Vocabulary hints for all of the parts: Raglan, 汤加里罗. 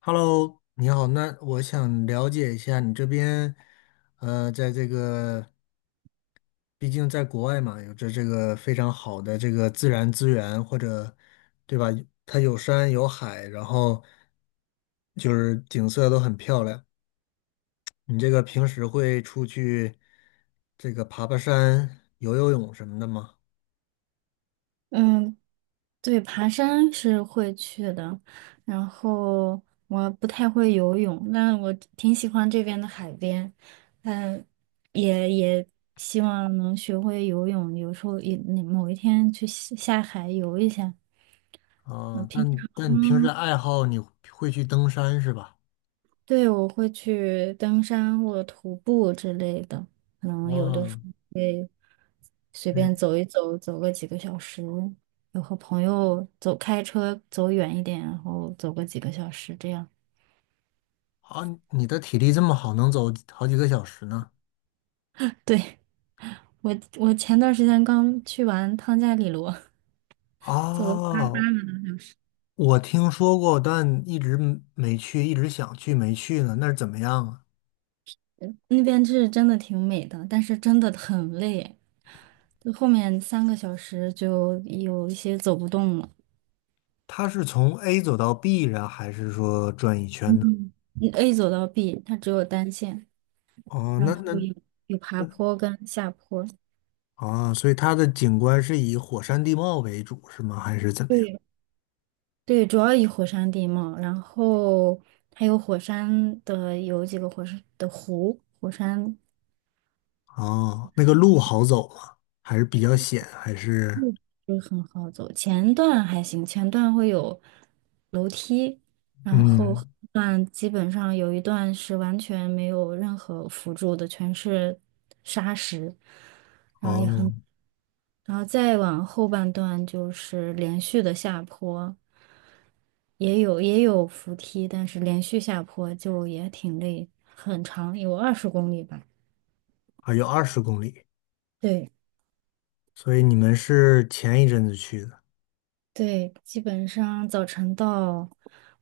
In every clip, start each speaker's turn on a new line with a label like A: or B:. A: Hello，你好，那我想了解一下你这边，在这个，毕竟在国外嘛，有着这个非常好的这个自然资源，或者，对吧？它有山有海，然后就是景色都很漂亮。你这个平时会出去这个爬爬山、游游泳什么的吗？
B: 嗯，对，爬山是会去的，然后我不太会游泳，但我挺喜欢这边的海边，嗯，也希望能学会游泳，有时候也某一天去下海游一下。我
A: 啊，
B: 平
A: 但
B: 常
A: 但你平时的爱好你会去登山是吧？
B: 对，我会去登山或者徒步之类的，可
A: 啊，
B: 能有的时
A: 哦，
B: 候会随便走一走，走个几个小时，有和朋友走，开车走远一点，然后走个几个小时这样。
A: 啊，你的体力这么好，能走好几个小时呢？
B: 对，我前段时间刚去完汤加里罗，走
A: 啊，我听说过，但一直没去，一直想去没去呢。那是怎么样啊？
B: 那边是真的挺美的，但是真的很累，就后面3个小时就有一些走不动了。
A: 它是从 A 走到 B 然后还是说转一圈呢？
B: 嗯，你 A 走到 B，它只有单线。
A: 哦，
B: 然
A: 那
B: 后
A: 那
B: 有爬坡跟下坡。
A: 啊，所以它的景观是以火山地貌为主是吗？还是怎么样？
B: 对，对，主要以火山地貌，然后还有火山的有几个火山的湖，火山。
A: 哦，那个路好走吗？还是比较险？还是
B: 就很好走。前段还行，前段会有楼梯，然后
A: 嗯，
B: 后段基本上有一段是完全没有任何辅助的，全是沙石，然后也
A: 哦，
B: 很，然后再往后半段就是连续的下坡，也有扶梯，但是连续下坡就也挺累，很长，有20公里吧。
A: 还有20公里，
B: 对。
A: 所以你们是前一阵子去的。
B: 对，基本上早晨到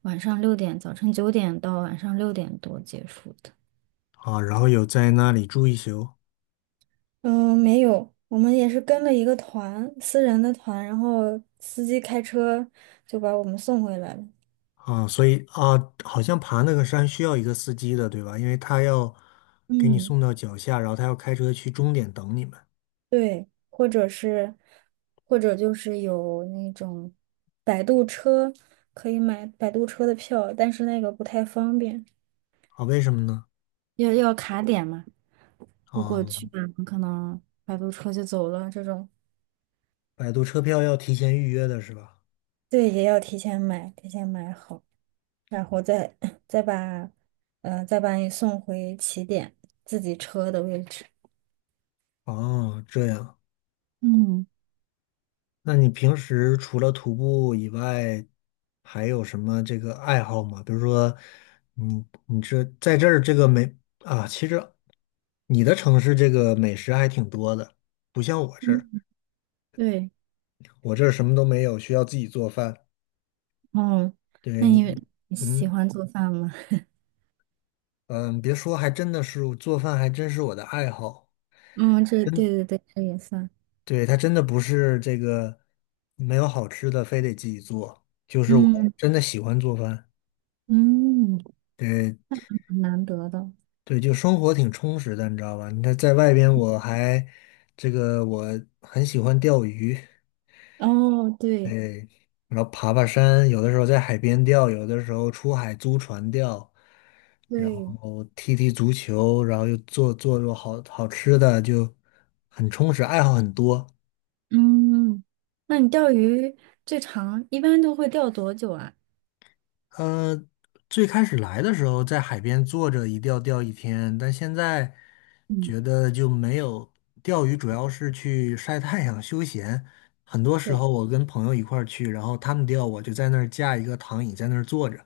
B: 晚上六点，早晨9点到晚上6点多结束的。
A: 啊，然后有在那里住一宿
B: 嗯，没有，我们也是跟了一个团，私人的团，然后司机开车就把我们送回来了。
A: 啊，所以啊，好像爬那个山需要一个司机的，对吧？因为他要给你
B: 嗯，
A: 送到脚下，然后他要开车去终点等你们
B: 对，或者是，或者就是有那种摆渡车，可以买摆渡车的票，但是那个不太方便，
A: 啊？为什么呢？
B: 要卡点嘛。如果
A: 啊，
B: 去晚了，可能摆渡车就走了这种。
A: 百度车票要提前预约的是吧？
B: 对，也要提前买，提前买好，然后再 再把，再把你送回起点自己车的位置。
A: 哦，这样，
B: 嗯
A: 那你平时除了徒步以外，还有什么这个爱好吗？比如说，你这在这儿这个美啊，其实你的城市这个美食还挺多的，不像我这
B: 嗯，
A: 儿。
B: 对，
A: 我这儿什么都没有，需要自己做饭。
B: 哦，
A: 对
B: 那你
A: 你，
B: 你喜
A: 嗯
B: 欢做饭吗？
A: 嗯，别说，还真的是做饭，还真是我的爱好。
B: 嗯，这对
A: 真，
B: 对对，这也算，
A: 对，它真的不是这个没有好吃的，非得自己做，就是我
B: 嗯
A: 真的喜欢做饭。
B: 嗯，
A: 对
B: 很难得的。
A: 对，就生活挺充实的，你知道吧？你看在外边，我还这个我很喜欢钓鱼，
B: 哦，对
A: 然后爬爬山，有的时候在海边钓，有的时候出海租船钓，然
B: 对，
A: 后踢踢足球，然后又做好好吃的，就很充实，爱好很多。
B: 嗯，那你钓鱼最长一般都会钓多久啊？
A: 呃，最开始来的时候在海边坐着一钓钓一天，但现在
B: 嗯，
A: 觉得就没有钓鱼，主要是去晒太阳休闲。很多时候
B: 对，
A: 我跟朋友一块儿去，然后他们钓，我就在那儿架一个躺椅在那儿坐着。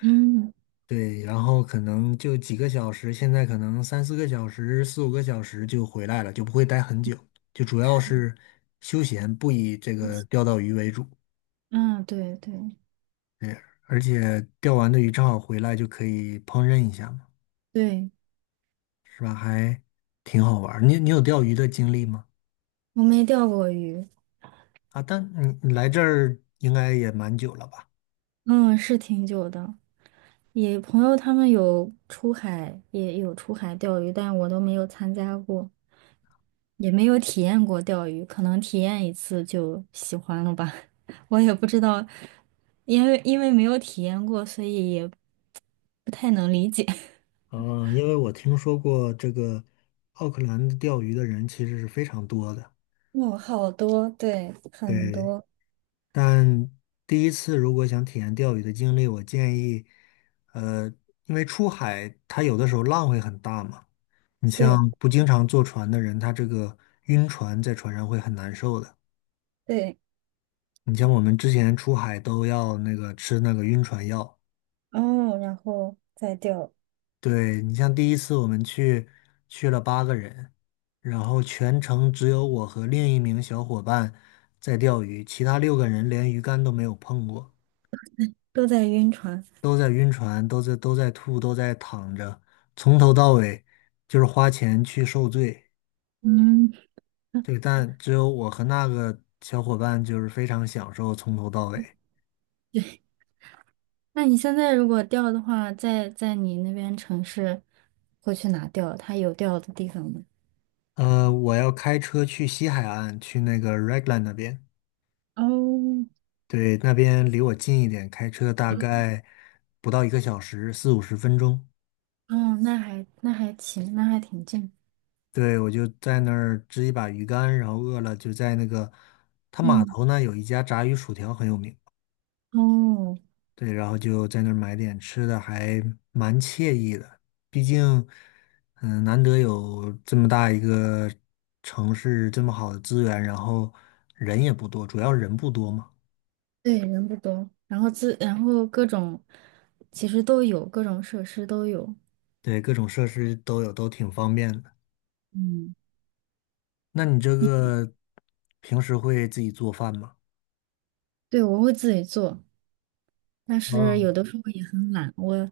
B: 嗯
A: 对，然后可能就几个小时，现在可能三四个小时、四五个小时就回来了，就不会待很久，就主要是休闲，不以这个钓到鱼为主。
B: 嗯，对对
A: 对，而且钓完的鱼正好回来就可以烹饪一下嘛，
B: 对，
A: 是吧？还挺好玩儿。你有钓鱼的经历吗？
B: 我没钓过鱼，
A: 啊，但你来这儿应该也蛮久了吧？
B: 嗯，是挺久的。也朋友他们有出海，也有出海钓鱼，但我都没有参加过，也没有体验过钓鱼，可能体验一次就喜欢了吧。我也不知道，因为没有体验过，所以也不太能理解。
A: 嗯，因为我听说过这个奥克兰的钓鱼的人其实是非常多的。
B: 哦，好多，对，很
A: 对，
B: 多，
A: 但第一次如果想体验钓鱼的经历，我建议，呃，因为出海它有的时候浪会很大嘛，你
B: 对
A: 像不经常坐船的人，他这个晕船在船上会很难受的。
B: 对，
A: 你像我们之前出海都要那个吃那个晕船药，
B: 哦，然后再钓，
A: 对，你像第一次我们去了8个人，然后全程只有我和另一名小伙伴在钓鱼，其他6个人连鱼竿都没有碰过。
B: 都在晕船。
A: 都在晕船，都在吐，都在躺着，从头到尾就是花钱去受罪。
B: 嗯。
A: 对，但只有我和那个小伙伴就是非常享受从头到尾。
B: 那你现在如果钓的话，在你那边城市会去哪钓？它有钓的地方吗？
A: 我要开车去西海岸，去那个 Raglan 那边。
B: 哦，
A: 对，那边离我近一点，开车大概不到一个小时，四五十分钟。
B: 哦，那还行，那还挺近。
A: 对，我就在那儿支一把鱼竿，然后饿了就在那个，它码
B: 嗯，
A: 头呢有一家炸鱼薯条很有名。
B: 哦，
A: 对，然后就在那儿买点吃的，还蛮惬意的。毕竟，嗯，难得有这么大一个城市，这么好的资源，然后人也不多，主要人不多嘛。
B: 对，人不多，然后然后各种其实都有，各种设施都有。
A: 对，各种设施都有，都挺方便的。
B: 嗯，
A: 那你这个平时会自己做饭吗？
B: 对，我会自己做，但是
A: 嗯，
B: 有的时候也很懒，我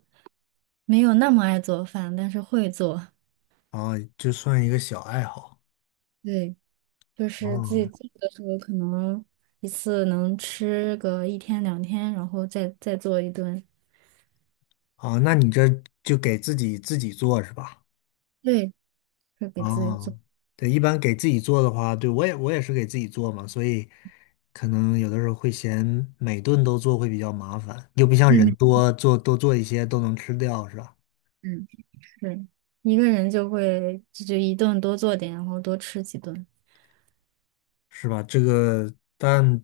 B: 没有那么爱做饭，但是会做。
A: 啊，就算一个小爱好。
B: 对。就是自己
A: 哦，
B: 做的时候，可能一次能吃个一天两天，然后再做一顿。
A: 啊，那你这就给自己做是吧？
B: 对，会给自己
A: 哦，
B: 做。
A: 对，一般给自己做的话，对，我也是给自己做嘛，所以可能有的时候会嫌每顿都做会比较麻烦，又不像
B: 妹
A: 人
B: 妹，
A: 多做一些都能吃掉，是吧？
B: 嗯，是一个人就会就一顿多做点，然后多吃几顿。
A: 是吧？这个，但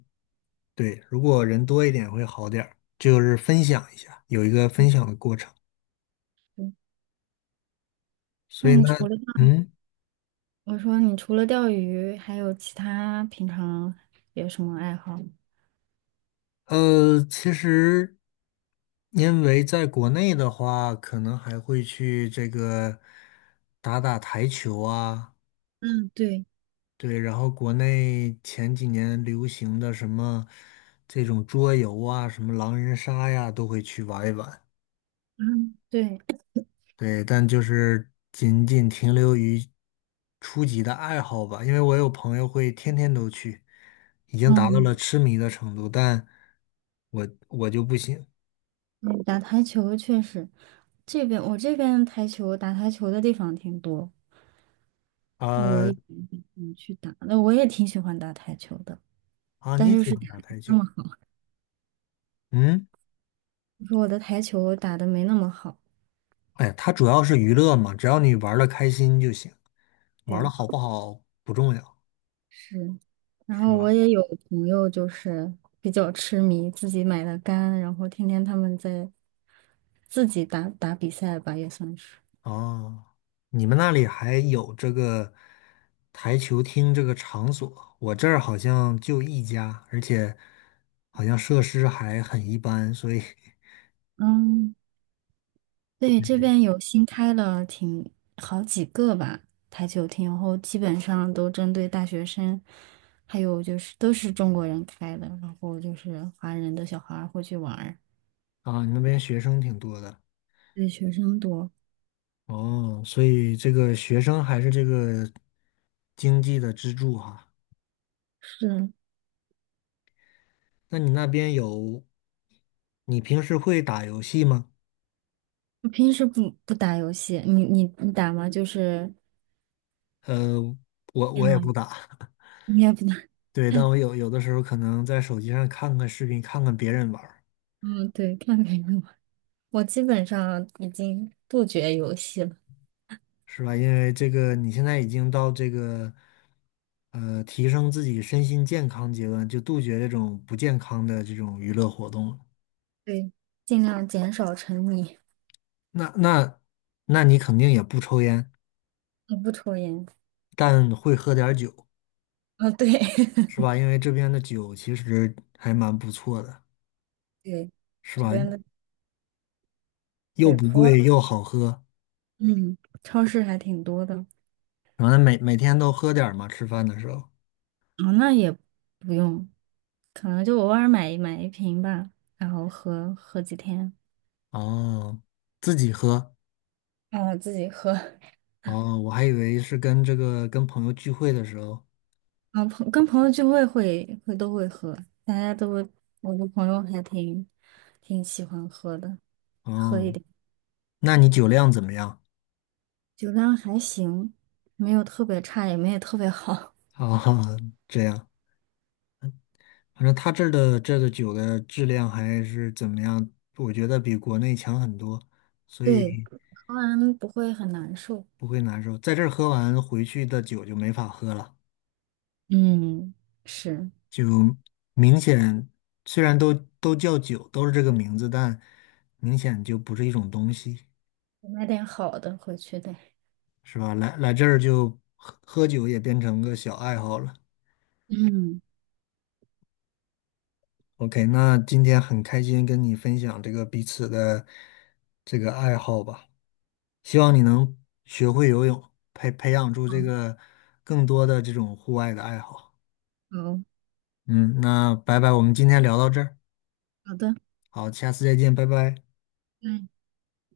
A: 对，如果人多一点会好点儿，就是分享一下，有一个分享的过程。
B: 嗯
A: 所
B: 那
A: 以呢，
B: 你除了钓
A: 嗯，
B: 我说你除了钓鱼，还有其他平常有什么爱好？
A: 其实因为在国内的话，可能还会去这个打打台球啊。
B: 嗯，对，
A: 对，然后国内前几年流行的什么这种桌游啊，什么狼人杀呀，都会去玩一玩。
B: 嗯，对，
A: 对，但就是仅仅停留于初级的爱好吧，因为我有朋友会天天都去，已经达到
B: 嗯
A: 了
B: 嗯
A: 痴迷的程度，但我就不行。
B: 对打台球确实，我这边打台球的地方挺多。我
A: 啊
B: 也去打，那我也挺喜欢打台球的，
A: 啊，
B: 但
A: 你
B: 就
A: 喜
B: 是
A: 欢
B: 打
A: 打
B: 得没
A: 台
B: 那
A: 球？
B: 么好，
A: 嗯，
B: 我说我的台球打的没那么好。
A: 哎呀它主要是娱乐嘛，只要你玩的开心就行，玩
B: 对，
A: 的好不好不重要，
B: 是。然
A: 是
B: 后我
A: 吧？
B: 也有朋友就是比较痴迷，自己买的杆，然后天天他们在自己打打比赛吧，也算是。
A: 哦，你们那里还有这个台球厅这个场所？我这儿好像就一家，而且好像设施还很一般，所以
B: 嗯。对，这边有新开了挺好几个吧台球厅，然后基本上都针对大学生，还有就是都是中国人开的，然后就是华人的小孩儿会去玩儿，
A: 啊，你那边学生挺多的。
B: 对，学生多。
A: 哦，所以这个学生还是这个经济的支柱哈。
B: 是，
A: 那你那边有，你平时会打游戏吗？
B: 我平时不打游戏，你打吗？就是
A: 呃，我
B: 电
A: 我也
B: 脑
A: 不打，
B: 你也不打？
A: 对，但我有的时候可能在手机上看看视频，看看别人玩。
B: 嗯，对，看别人玩我基本上已经杜绝游戏了，
A: 是吧？因为这个你现在已经到这个提升自己身心健康阶段，就杜绝这种不健康的这种娱乐活动了
B: 对，尽量减少沉迷，
A: 那那那你肯定也不抽烟，
B: 我不抽烟。
A: 但会喝点儿酒，
B: 哦，对，
A: 是 吧？因为这边的酒其实还蛮不错的，
B: 对。
A: 是
B: 这
A: 吧？
B: 边的
A: 又
B: 对，
A: 不
B: 普洱，
A: 贵又好喝，
B: 嗯，超市还挺多的。
A: 然后每天都喝点儿嘛，吃饭的时候。
B: 啊，那也不用，可能就偶尔买一瓶吧，然后喝喝几天。
A: 哦，自己喝。
B: 啊，自己喝。
A: 哦，我还以为是跟这个跟朋友聚会的时候。
B: 啊，跟朋友聚会都会喝，大家都会，我的朋友还挺喜欢喝的，
A: 哦，那你酒量怎么样？
B: 酒量还行，没有特别差，也没有特别好。
A: 啊，这样，反正他这儿的这个酒的质量还是怎么样，我觉得比国内强很多，所
B: 对，
A: 以
B: 喝完不会很难受。
A: 不会难受。在这儿喝完回去的酒就没法喝了，
B: 嗯，是，
A: 就明显虽然都叫酒，都是这个名字，但明显就不是一种东西，
B: 买点好的回去得。
A: 是吧？来这儿就喝喝酒也变成个小爱好了。
B: 嗯，
A: OK，那今天很开心跟你分享这个彼此的这个爱好吧。希望你能学会游泳，培养出
B: 好，
A: 这个更多的这种户外的爱好。嗯，那拜拜，我们今天聊到这儿，
B: 好的。
A: 好，下次再见，拜拜。
B: 嗯。